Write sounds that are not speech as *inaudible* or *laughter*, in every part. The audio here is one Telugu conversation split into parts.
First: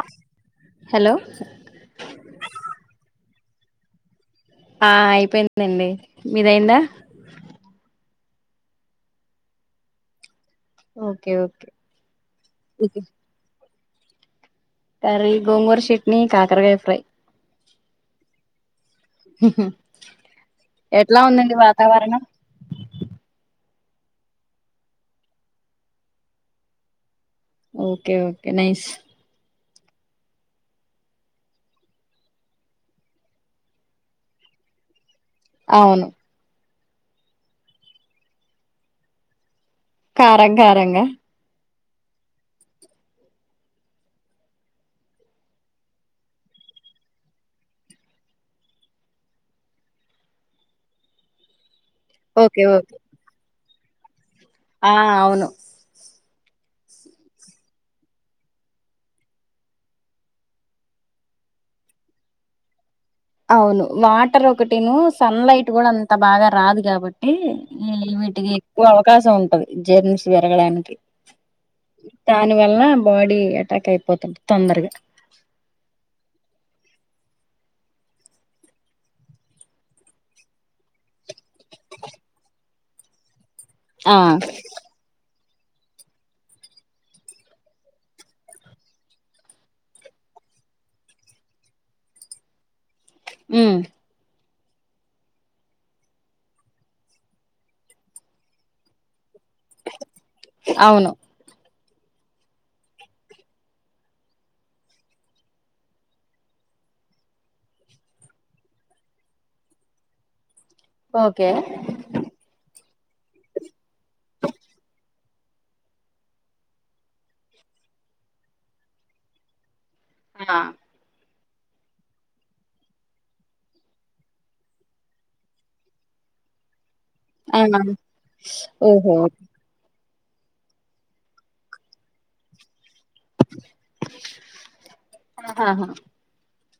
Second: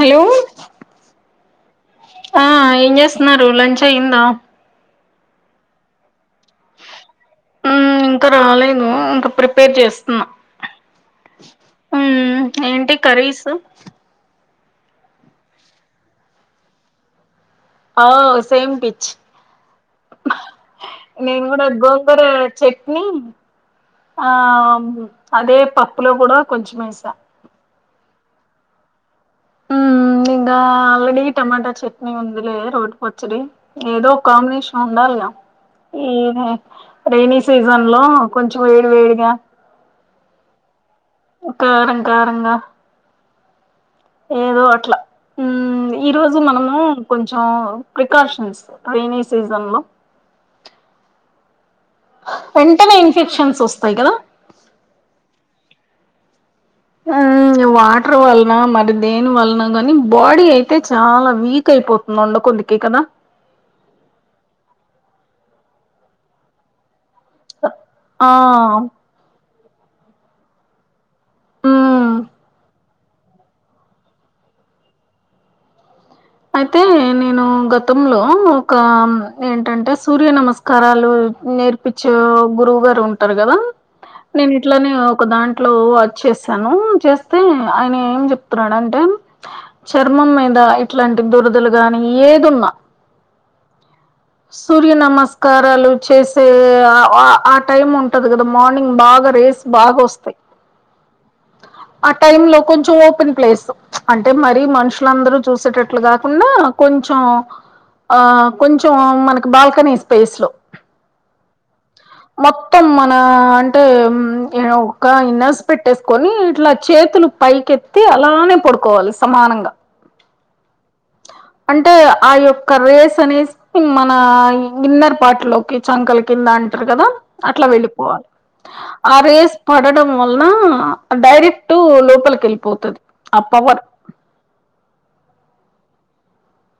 హయో హలో ఆ ఏన్ జేస్సన్నారు లంచ్ అయిందా. ఆ అయిపేందండి మీదైందా. మ్మ్ ఇంకా రాలేదు ఇంకా ప్రిపేర్ జేస్సున్నా ఓకే ఓకే తేల్సు కర్రీ గోంగూర శెట్ని కాకర్కాయ్ ఫ్రై అ సేమ్ పిచ్ ఎట్లా నేను ఉందండి గూడా వాతావరణం గోంగుర చె ని ఆం అదే పప్పులో కూడా కొంచమేసా ఓకే ఓకే నైస్ ఉమ్ ఇంగా ఆల్రెడి టమాటా చట్నీ ఉందిలే రోట్ పచ్చడి. ఏదో ఒ కాంబినేషన్ ఉండలిగా అవును ఏం లే రైనీ సీజన్ లో కొంచం వేడి వేడిగా కారం కారంగా ఒ కారం కారంగా ఏదో అట్లా ఉమ్ ఈ రోజు మనము కొంచావ్ ప్రికాషన్స్ రైైని సీజన్ లో ఓకే వెంటనే ఓకే ఇన్ఫెక్షన్స్ ఒస్తే కద ఆ అవును ఉమ్ వాటర్ వల్న మరి దేని వల్నో గానీ బోడి అయితే చాలా వీక్ అయిపో మండు కొంది కికేనా అవును వాటర్ ఒకటిను సన్లైట్ గుడా అంత బాగా రాదు కాబట్టి ఈ ఉ ఆ వీటికి ఎక్వ అవకాశం ఉంటది జర్నీస్ వేరగడానికి మ్మ్ దాని వల్ల బాడీ అటాక్ అయిపోతుంది తొందరగా అయితే నేను గతంలో ఒక ఏంటంటే సూర్య నమస్ కరాలూ నేర్పించే గురువు గారు ఉంటరు గదా ఆ నేను ఇట్లానే ఒక దాన్ ట్లో అచ్చేసాను చేస్తే ఆయిన ఏం జేప్తున్నాడంటే చర్మం మీద ఇట్లాంటి దురదలు గానీ ఏదున్నా ఉ *inaudible* సూర్య నమస్కారాలు చేసే ఆ వ ఆ టైం ఉంటది గదా మొనింగ్ బాగా రేసి బాగొస్తయ్ అవును ఆ టైమ్ లో కొంచం ఓపెన్ ప్లేసు అంటే మరీ మనుషులందరూ చూసేట్టు అట్లా గాకూంనా కొంచవ్ ఆ కొంచవ్ మనకి బాల్కనీ స్పేస్ లో ఓకే *inaudible* మొత్తం మనా అంటే ఉమ్ ఒక ఇన్నస్ పెట్టేస్కొనీ ఇట్లా చేతులు పైకెత్తి అలానే పడుకోవాలి సమానంగా ఆ అంటే ఆ యొక్క రేస్ అని మన ఇన్నర్ పార్ట్ లోకి చంకల కింద అంటారు కదా ఆ అట్లా వెళ్ళిపోవాలి ఓహో అవి పడడం వలన డైరెక్ట్ లోపలికి వెళ్ళిపోతుంది ఆ పవర్ ఆహాహా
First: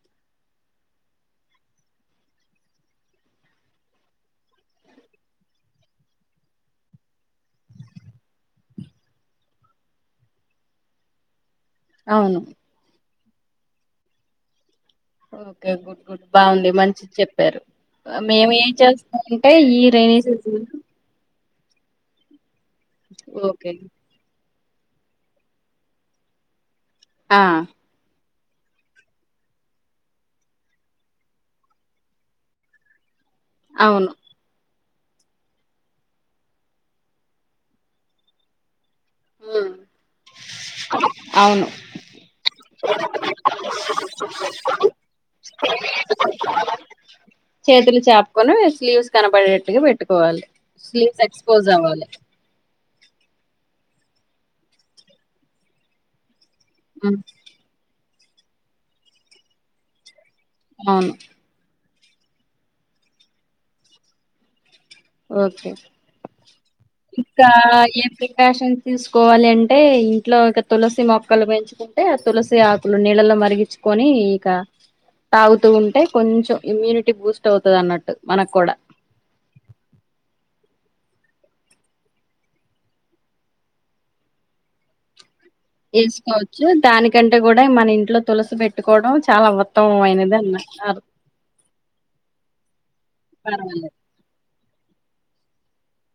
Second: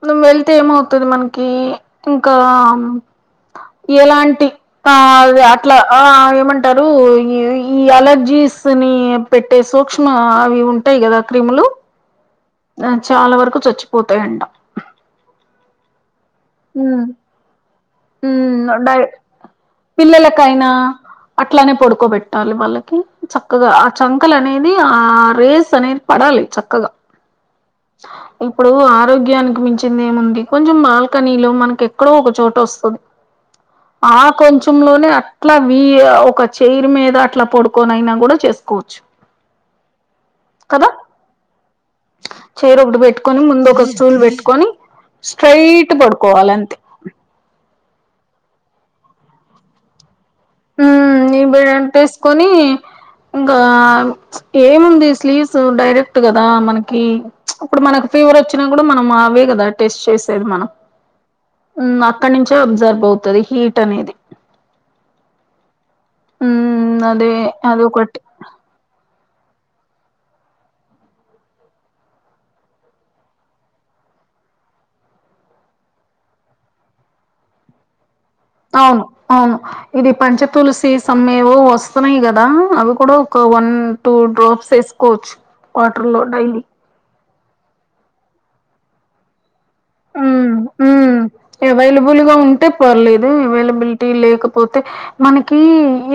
నవ్వు వెళ్తే ఏమవుతుది మనకి ఇంకా ఎలాంటి ఆ అ అట్లా ఏమంటారు ఈ ఈ అలర్జీస్ ని పెట్టే సూక్ష్మ అవి ఉంటాయి కదా క్రిములు అవును చాలా వరకు చచ్చిపోతాయంట ఓకే గుడ్ గుడ్ బాగుంది మంచి ఉమ్ చెప్ చెప్పారు మేము ఉమ్ ఏం డై చేస్తామంటే ఈ రైనీ సీజన్ పిల్లలకైనా అట్లానే పడుకోబెట్టాలి వాళ్ళకి చక్కగా ఓకే ఆ చ మక్కల అనేది ఆ రేస్ అనేది పడాలి చక్కగా ఆ స ఇప్పుడు ఆరోగ్యానికి మించింది ఏముంది కొంచెం బాల్కనీ లో మనకి ఎక్కడో ఒక చోట వస్తుంది అవును *inaudible* ఆ కొంచెం లోనే అట్లా వ ఒక చెైరు మీద అట్లా పడుకొనైనా కూడా చేసుకోవచ్చు కదా అవును చైర్ ఒకటి పెట్టుకొని ముందు ఒక స్టూల్ పెట్టుకొని స్ట్రైట్ పడుకోవాలి అంతే చేతులు చాపుకొని స్లీవ్స్ కనబడేట్టుగా పెట్టుకోవాలి స్లీవ్స్ ఎక్స్పోజ్ అవ్వాలి కని ఇంకా ఏముంది స్లీవ్స్ డైరెక్ట్ కదా మనకి హ్మ్. ఊ ఇప్పుడు మనకి ఫీవర్ వచ్చినా కూడా మనం అవే కదా టెస్ట్ చేసేవి మనం అవును అక్కడ నుంచే అబ్జర్బ్ అవుతది హీట్ అనేది ఓకే ఉమ్ అదే ఇంకా అది ఒకటి ఏమి ఫ్యాషన్ తీసుకోవాలి అంటే ఇంట్లో ఒక తులసి మొక్కలు పెంచుకుంటే ఆ తులసి ఆకులు నీళ్ళలో మరిగించి కొని ఇక తాగుతూ ఉంటే కొంచెం ఇమ్యూనిటీ బూస్ట్ అవుతుంది అన్నట్టు మనకు కూడా అవును అవును ఇది పంచ తలసి సమ్ ఏవో వస్తున్నాయి కదా అవి కూడా ఒక వన్ టూ డ్రాప్స్ వేసుకోవచ్చు వేసుకోవచ్చు దానికంటే కూడా మన ఇంట్లో తులసి పెట్టుకోవడం చాలా ఉత్త ఉమ్ ఉమ్ అవైలబుల్గా ఉంటే పర్లేదు పర్వాలేదు అవైలబిలిటీ లేకపోతే మనకి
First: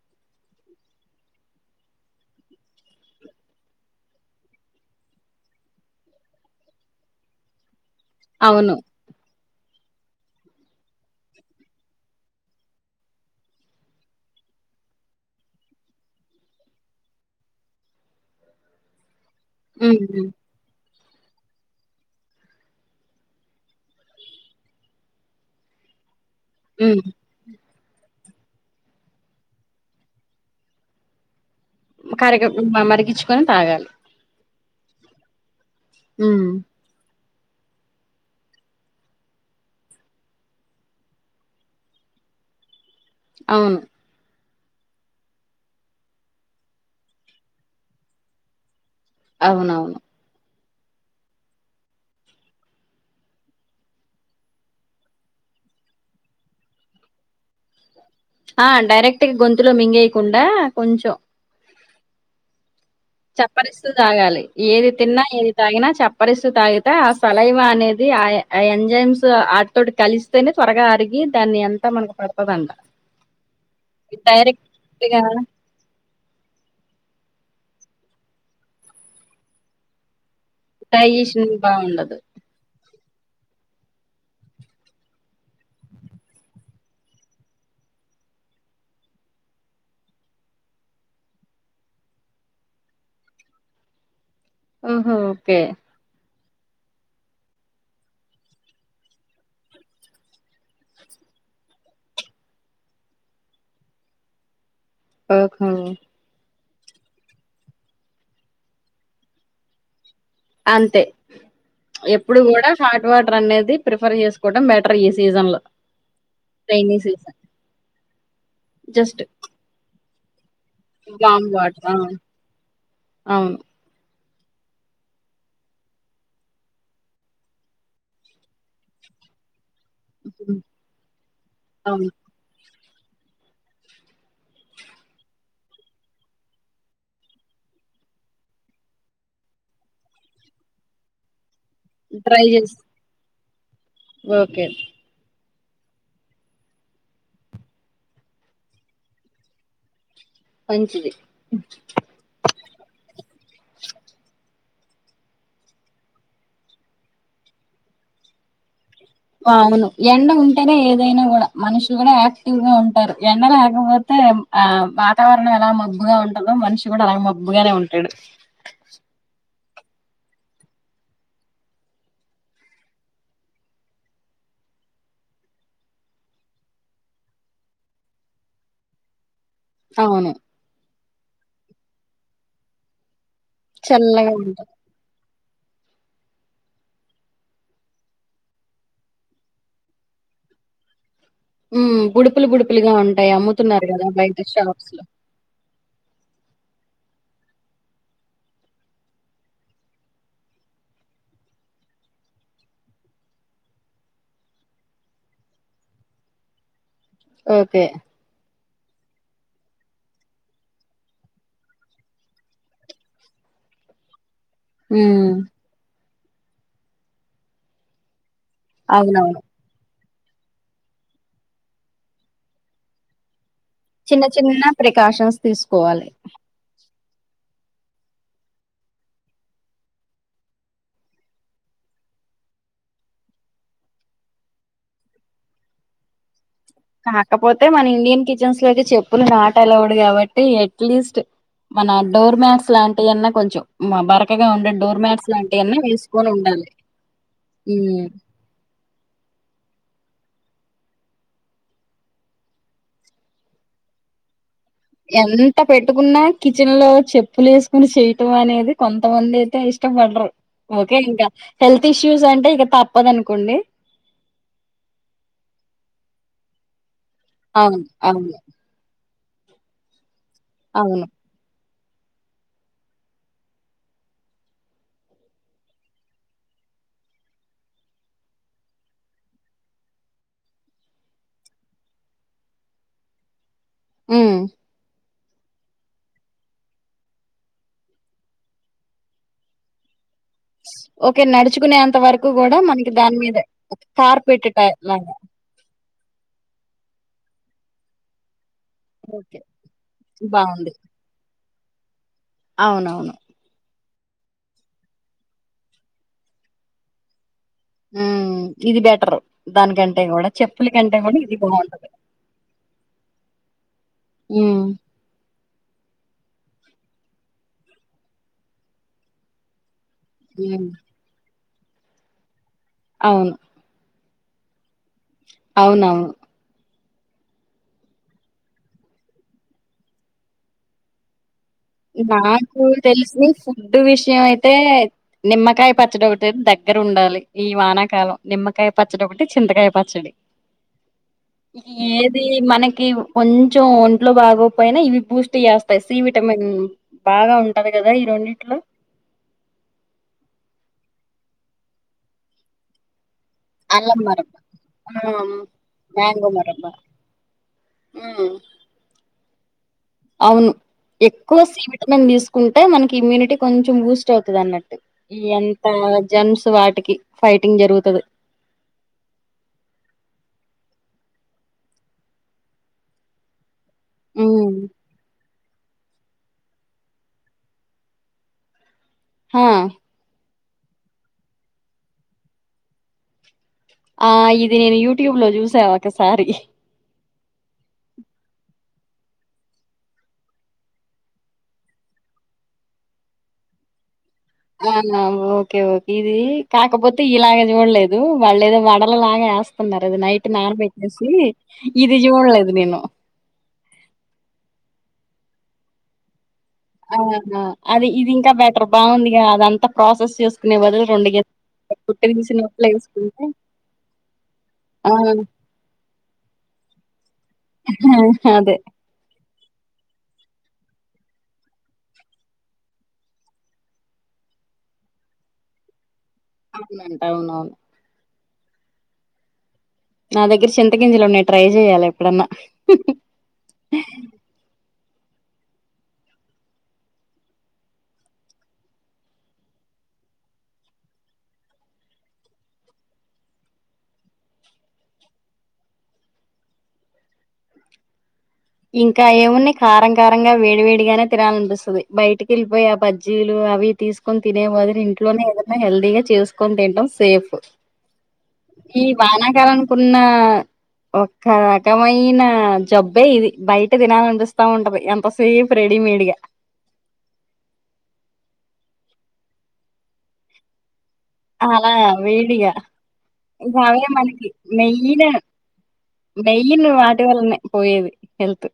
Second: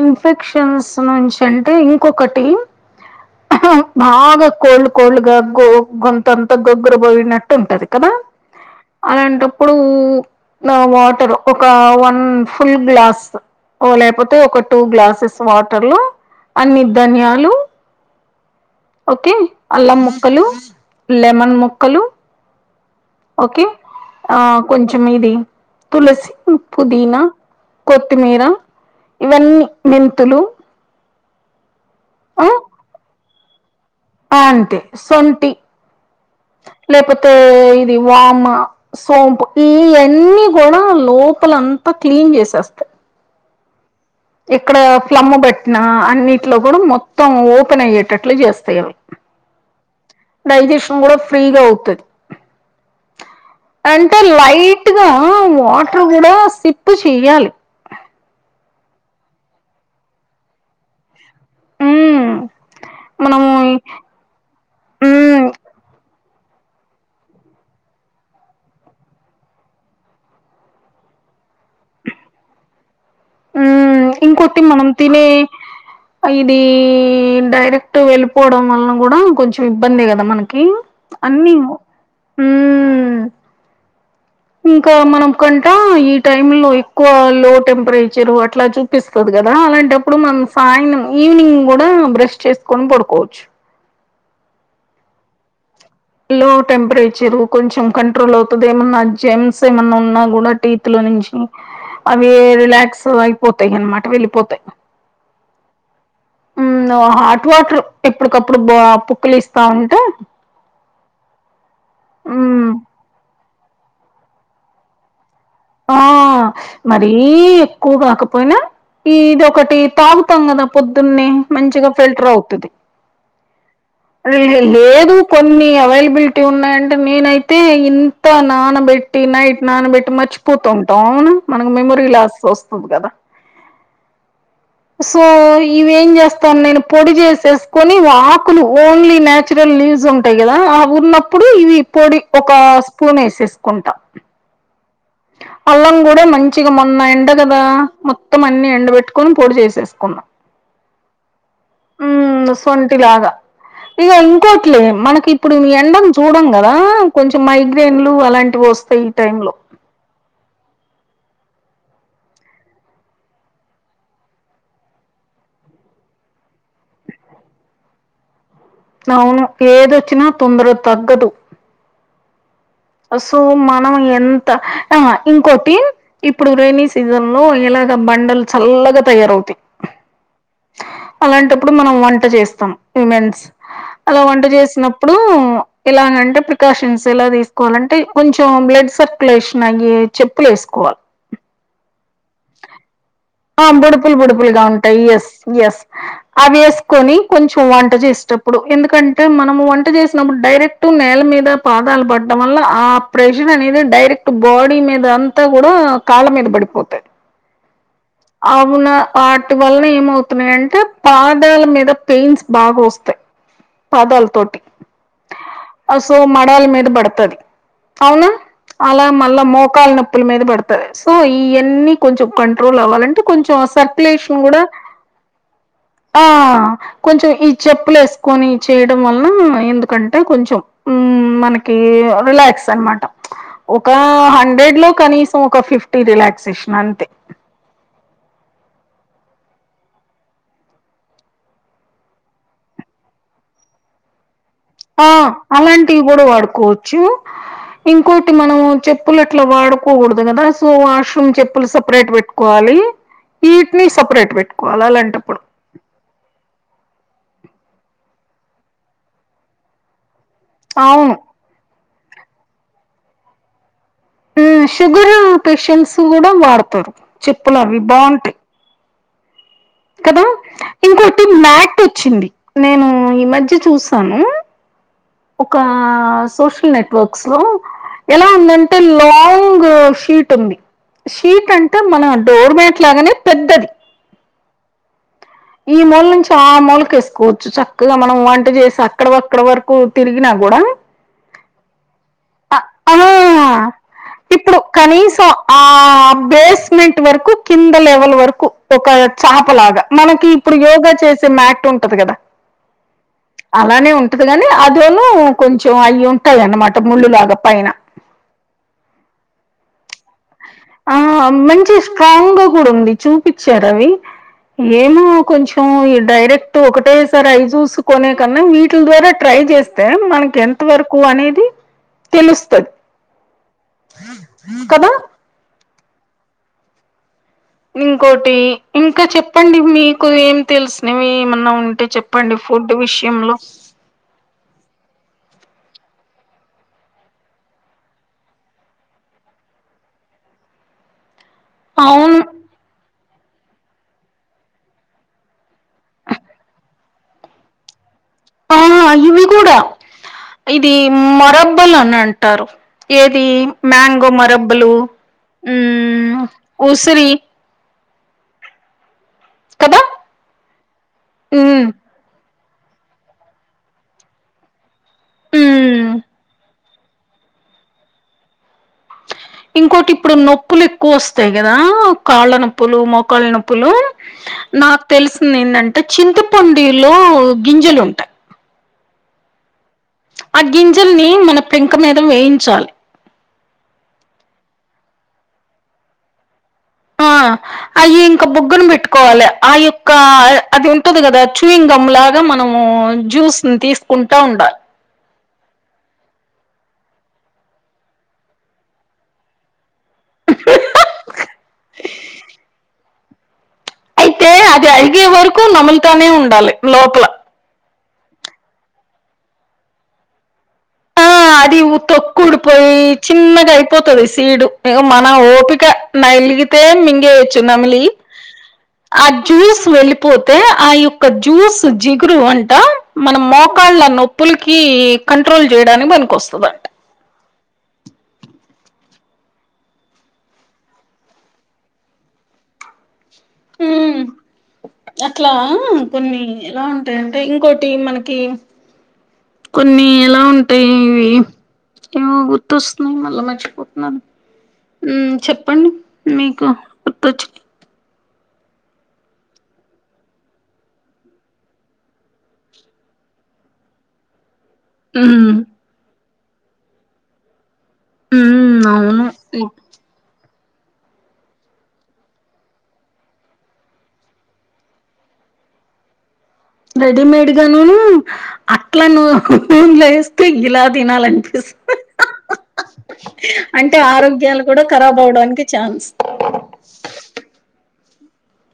ఇన్ఫెక్షన్స్ నుంచి అంటే ఇంకొకటి బాగా కోల్డ్ కోల్డ్గా గొంతంత గొగ్గుర పోయినట్టు ఉంటది కదా అవును అలాంటప్పుడు వాటర్ ఒక వన్ ఫుల్ గ్లాస్ లేకపోతే ఒక టూ గ్లాసెస్ వాటర్ లో అన్ని ధన్యాలు ఓకే అల్లం ఉమ్ ముక్కలు లెమన్ ముక్కలు ఓకే ఆ కొంచం ఇది తులసి ఉమ్ పుదీనా కొత్తిమీర ఇవన్నీ మెంతులు ఆ కరగవు మరిగిచ్చుకొని తాగాలి అంతే సొంటి ఉమ్ లేపోతే ఇది వామ సోంపు ఇయన్నీ కూడా లోపలంతా క్లీన్ చేసేస్తాయి అవును ఇక్కడ ఫ్లమ్ము పెట్టిన అన్నిట్లో కూడా మొత్తం ఓపెన్ అయ్యేటట్లు చేస్తాయి అవునవును డైజెషన్ కూడా ఫ్రీగా అవుతది అంటే లైట్ గా వాటర్ కూడా సిప్ చెయాలి ఆ డైరెక్ట్ గ గొంతులో మింగేయకుండా కొంచెం హ్మ్ చప్పరిస్తు తాగాలి ఏది తిన్నా ఉమ్, ఏది తాగినా చప్ప పరిస్తు తాగితే ఆ సలైవ అనేది ఆ ఎంజైమ్స్ ఆటితోటి కలిసి తేనే త్వరగా అరిగి దాన్ని ఉమ్, ఇంకోటి మనం డైరెక్ట్గా తినే ఇది డైరెక్ట్ గ వెళ్ళిపోవడం వల్లన కూడా కొంచెం ఇబ్బందే కదా మన కి డైజెషన్ అన్నీ బాగుండదు హ్మ్ ఇంకా మనం కంట ఈ టైమ్ లో ఎక్కువ లో టెంపరేచరు అట్లా చూ ప్పిస్తది కదా అలాంటప్పుడు మనం సాయనం ఈవినింగ్ కూడా బ్రష్ చేసుకొని పడుకోవచ్చు ఓహో ఓకే లో టెంపరేచర్ కొంచెం కంట్రోల్ అవుతది ఏమన్నా జెమ్స్ ఏమన్నా ఉన్నాగూడ టీ త్ లో నుంచి అవి రిలాక్స్ అయిపోతాయి అనమాట వెళ్ళిపోతాయి ఓహో హ్మ్ హాట్ వాటర్ ఎప్పుటికప్పుడు పుక్కలిస్తా ఉంటే అంతే ఎప్పుడు మ్మ్ కూడా హాట్ వాటర్ అనేది ప్రిఫర్ చేసుకోవడం బెటర్ ఈ సీజన్ లో ఆ రైైనీ మరీ సీజన్ ఎక్కువ కాకపోయినా జస్ట్ ఇది ఒకటి తాగు తాం కదా పొద్దునె వామ్ వాటర్ మంచిగా ఆ ఫిల్టర్ అవుతది అవును లేదు కొన్ని అవైలబిలిటీ ఉన్నాయంటే నేనైతే ఇన్ త్త నానబెట్టి నైట్ నానబెట్టి మర్చిపోతుంటాం మనకు మెమరీ అవును లాస్ వస్ తది కదా సో ఇవేం చేస్తాను నేను పొడి చేసేసుకొని ఆకులు ఓన్లీ నాచురల్ లీవ్స్ ఉంటాయి కదా ఆవి ఉన్నప్పుడు ఇవి పొడి ట్రై ఒక చేసి స్పూన్ వేసేసుకుంటా ఓకే అల్లం కూడా మంచిగా మొన్న ఎండ కదా మొత్తం అన్ని ఎండ పెట్టుకొని పొడి చేసేసుకునా మంచిది హ్మ్ సొంటి లాగా ఇక ఇంకోటిలే మనకి ఇప్పుడు ఎండను చూడం కదా కొంచెం మైగ్రైన్లు అలాంటివి వస్ టైం అవును ఎండ ఉంటేనే ఏదైనా కూడా మనుషులు కూడా యాక్టివ్ గా ఉంటారు ఎండ లేకపోతే ఆ వాతావరణం ఎలా మబ్బుగా ఉంటదో మనిషి కూడా అలా మబ్బుగానే ఉంటాడు అవును ఏదొచ్చినా తొందరగ తగ్గదు సో మనం ఎంత ఆ ఇంకోటి ఇప్పుడు రెైనీ సీజన్ లో ఇలాగ బండలు చల్లగా తయారవుతాయి అవును అలాంటప్పుడు మనం వంట చేస్తాం విమెన్స్ అలా చల్లగా వంట ఉంటాయి చేసిన అప్పుడు ఇలాగంటే ప్రికాషన్స్ ఎలా తీస్త కోవాలంటే కొంచెం బ్లడ్ సర్క్యులేషన్ అయ్యే చెప్పులు వేసుకోవాలి ఉమ్ బుడుపులు బుడుపులుగా ఉంటాయా ము ఆ బుడుపులు బుడుపులుగా ఉంటాయి ఎస్ ఎస్ అవి వేసుకొని కొంచెం వంట చేసేటప్పుడు ఎందుకంటే మనం వంట చేసినప్పుడు డైరెక్ట్ నేల మీద పాదాలు పడ్డం వల్ల ఆ ప్రెజన్ అనేది డైరెక్ట్ బాడీ మీద అంతా కూడా కాళ్ళ మీద పడిపోతాయి ఓకే అవున్న వాటి వలన ఏమవుతున్నాయంటే పాదాల మీద పెయిన్స్ బాగా వస్తాయి పాదాలతోటి హ సో మడాల మీద పడుతుది అవునా అలా అవునవును మళ్ళా మోకాాల నొప్పుల మీద పెడుతాయి సో ఇవన్నీ కొంచెం కంట్రోల్ అవ్వాల అంటే కొంచెం చిన్న సర్కుయులేషన్ కూడా చిన్న ప్రికాషన్స్ తీసుకోవాలి ఆ కొంచెం ఈ చెప్పులు వేసుకొని చేయడం వలన ఎందుకంటే కొంచెం ఉ మనకి రిలాక్స్ అనమాట ఒక హండ్రెడ్ లో కనీసం ఒక ఫిఫ్టీ రిలాక్సేషన్ అంతే కాకపోతే మన ఇండియన్ కిచెన్స్ లోకి చెప్పులు నాట్ అలౌడ్ కాబట్టి ఎట్లీస్ట్ మన డోర్ మ్యాట్స్ లాంటివి అన్నా కొంచెం బరకగా ఉండ ఆ అలాంటివి కూడా వాడుకోవచ్చు ఇంకో టి మనం చెప్పులు అట్లా వాడుకోకూడదు కదా సో వాష్రూమ్ చెప్పులు సపరేట్ పెట్టుకోవాలి ఈట్ని సపరేట్ పెట్ వాలి అట్ట పెట్టుకున్న కిచెన్ లో చెప్పులు వేసుకుని చెయటం అనేది కొంతమంది అయితే ఇష్టపడరు ఓకే అవును. ఇంకా హెల్త్ ఇష్యూస్ అంటే ఇక తప్పదనుకోండి షుగర్ పేషెంట్స్ కూడా వాడతారు చెప్పులు అవి అవును బాగుంటాయి అవును కదా అవును ఇంకోటి మ్యాట్ వచ్చింది నేను ఈ మధ్య చూసాను ఒక సోషల్ నెట్వర్క్స్ లో ఎలా ఉందంటే లాంగ్ షీట్ ఉంది షీట్ అంటే మన డోర్మేట్ లాగానే పెద్ద ఆ ఈ మూల నుంచి ఆ మూలకు వేసుకోవచ్చు చక్కగా మనం వంట చేసి అక్కడక్కడ వరకు తిరిగినా కూడా ఓకే నడుచుకునేంత వరకు కూడా మనకి దాని మీద ఆ కార్ పెట్టే ఇప్పుడు టైర్ లాగా కనీసం ఆ బేస్మెంట్ వరకు కింద లెవెల్ వరకు ఒక ఓకే చేపలాగా ఇప్పుడు బాగుంది యోగా చేసే మ్యాట్ ఉంటది కదా అవునవును అలానే ఉంటది కానీ అదోనూ కొంచెం అయి ఉంటాయి అన్నమాట ముళ్ళులాగా పైన ఉ ఇది బెటర్ దానికంటే కూడా చెప్పుల కంటే కూడా ఆ ఇది మంచి బాగుంటది స్ట్రాంగ్ గా కూడా ఉంది చూపించారు అవి ఉమ్ ఏమో కొంచెం డైరెక్ట్ ఒకటే సారి అవి చూసుకునే కన్నా వీటిల ద్వారా ట్రై చేస్తే మనకి ఎంత వరకు అనేది తెలుస్తుంది అవును కద అవునవును ఇంకోటి ఇంకా చెప్పండి మీకు ఏమి తెలిసినవి ఏమన్నా ఉం టే చెప్పండి ఫుడ్ విషయం ఫుడ్డు విషయం అయితే నిమ్మకాయ పచ్చడి ఒకటి దగ్గర ఉండాలి ఈ వానాకాలం. నిమ్మకాయ పచ్చడి ఒకటి, చింతకాయ పచ్చడి. అవును. ఏది మనకి కొంచెం ఒంట్లో బాగోకపోయినా ఇవి బూస్ట్ చేస్తాయి సి విటమిన్. ఉ బాగా ఉంటారు కదా ఈ రెండిట్లో. ఆ ఇవి కూడా ఇది మరబుల్ అని అంటారు, ఏది అల్లం మ్యాంగో మరబ్బ మరబ్బులు, ఆ ఉ ఉసిరి ఆ కదా అవును ఎక్కువ సి మ్మ్ విటమిన్ తీసుకుంటే మనకి ఇమ్యూనిటీ కొంచెం బూస్ట్ అవుతుది అన్నట్టు. ఎంత మ్మ్ జేమ్స్ వాటికి ఫైటింగ్ జరుగుతది. ఇంకోటి ఇప్పుడు నొప్పులు ఎక్కువ వస్తాయి కదా కాళ్ళ నొప్పులు, మోకాళ్ళ నొప్ నొప్పులు హ్మ్. నాకు తెలిసింది ఏంటంటే చింతపొండిలో గింజలు ఉంటాయి. హా ఆ గింజల్ని మన పెంక మీద వేయించాలి. ఆ ఇది నేను యూట్యూబ్ లో చూసా ఒకసారి. ఆ అయి ఇంకా బుగ్గన పెట్టుకోవాలి. ఆ యొక్క అది ఉంటది కదా చూయింగ్ గమ్ లాగా మనము జ్యూస్ ని తీసుకుంటా ఉండా అవునా ఓకే ఓకే ఇది కాకపోతే ఇలాగ చూడలేదు, వాళ్ళు ఏదో వడల లాగా ఏస్ తున్నారు అది నైట్ నానబెట్టేసి. ఇది చూడలేదు నేను. అయితే అది అరిగే వరకు నములుతానే ఉండాలి లోపల. ఆ అది ఇది ఇంకా బెటర్ బాగుందిగా అదంతా ప్రాసెస్ చేసుకునే బదులు ఆ రెండు గం అది తొక్కు ఊడిపోయి చిన్నగా అయిపోతది సీడు ఇగ ఆ! మన ఓపిక. నలిగితే మింగేయేచ్చు నమిలి. అదే ఆ జ్యూస్ వెళ్ళిపోతే ఆ యొక్క జ్యూస్ జిగురు అంట మనం మోకాళ్ళ నొప్పులకి కంట్రోల్ చేయడానికి పనికి వస్తది అం స్తుందంటా అవునవును. నా దగ్గర చింతగింజలున్నాయి ట్రై చెయ్యాలి ఎప్పుడన్నా. హ్. అట్లా కొన్ని ఎలా ఉంటాయంటే ఇంకోటి మనకి కొన్ని ఎలా ఉంటాయి ఇవి ఏమో గుర్తొస్తున్నాయి మళ్ళా మర్చి పోతున్నాను. ఉమ్ చెప్పండి మీకు గుర్తొచ్చు ఇంకా ఏమున్నాయి కారం కారంగా వేడి వేడిగానే తినాలనిపిస్తుంది, బయటికి వెళ్ళిపోయి ఆ బజ్జీలు అవి తీసు కొని తినే బదులు ఇంట్లోనే హ్మ్ ఏదైనా హెల్దీగా చేసుకొని తినటం సేఫ్. హ్మ్ ఈ అవును హ్మ్. వానాకాలనికున్నా ఒక్క రకమైన జబ్బే ఇది. బయట తినాలనిపిస్తా ఉంటది ఎంత సేపు రెడీమేడ్ గా. రెడీమేడ్ గానును అట్లా ను స్పూన్లు వేస్తే ఇలా తినాలని అలా వేడిగా ఇంక అంటే అవే మనకి ఆరోగ్యాలు కూడా ఖరాబ్ మెయిన్ అవ్వడానికి ఛాన్స్. మెయిన్ వాటి వల్లనే పోయేది హెల్త్.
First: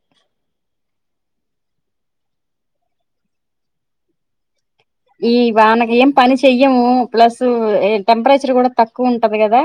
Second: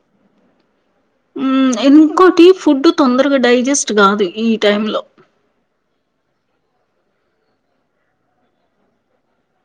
ఉమ్ ఇంకోటి ఫుడ్ తొందరగా డైజెస్ట్ కాదు ఈ టైమ్ లో ఈ వానకి ఏం పని చెయ్యము ప్లస్ టెంపరేచర్ కూడ తక్కువ ఉంటది కదా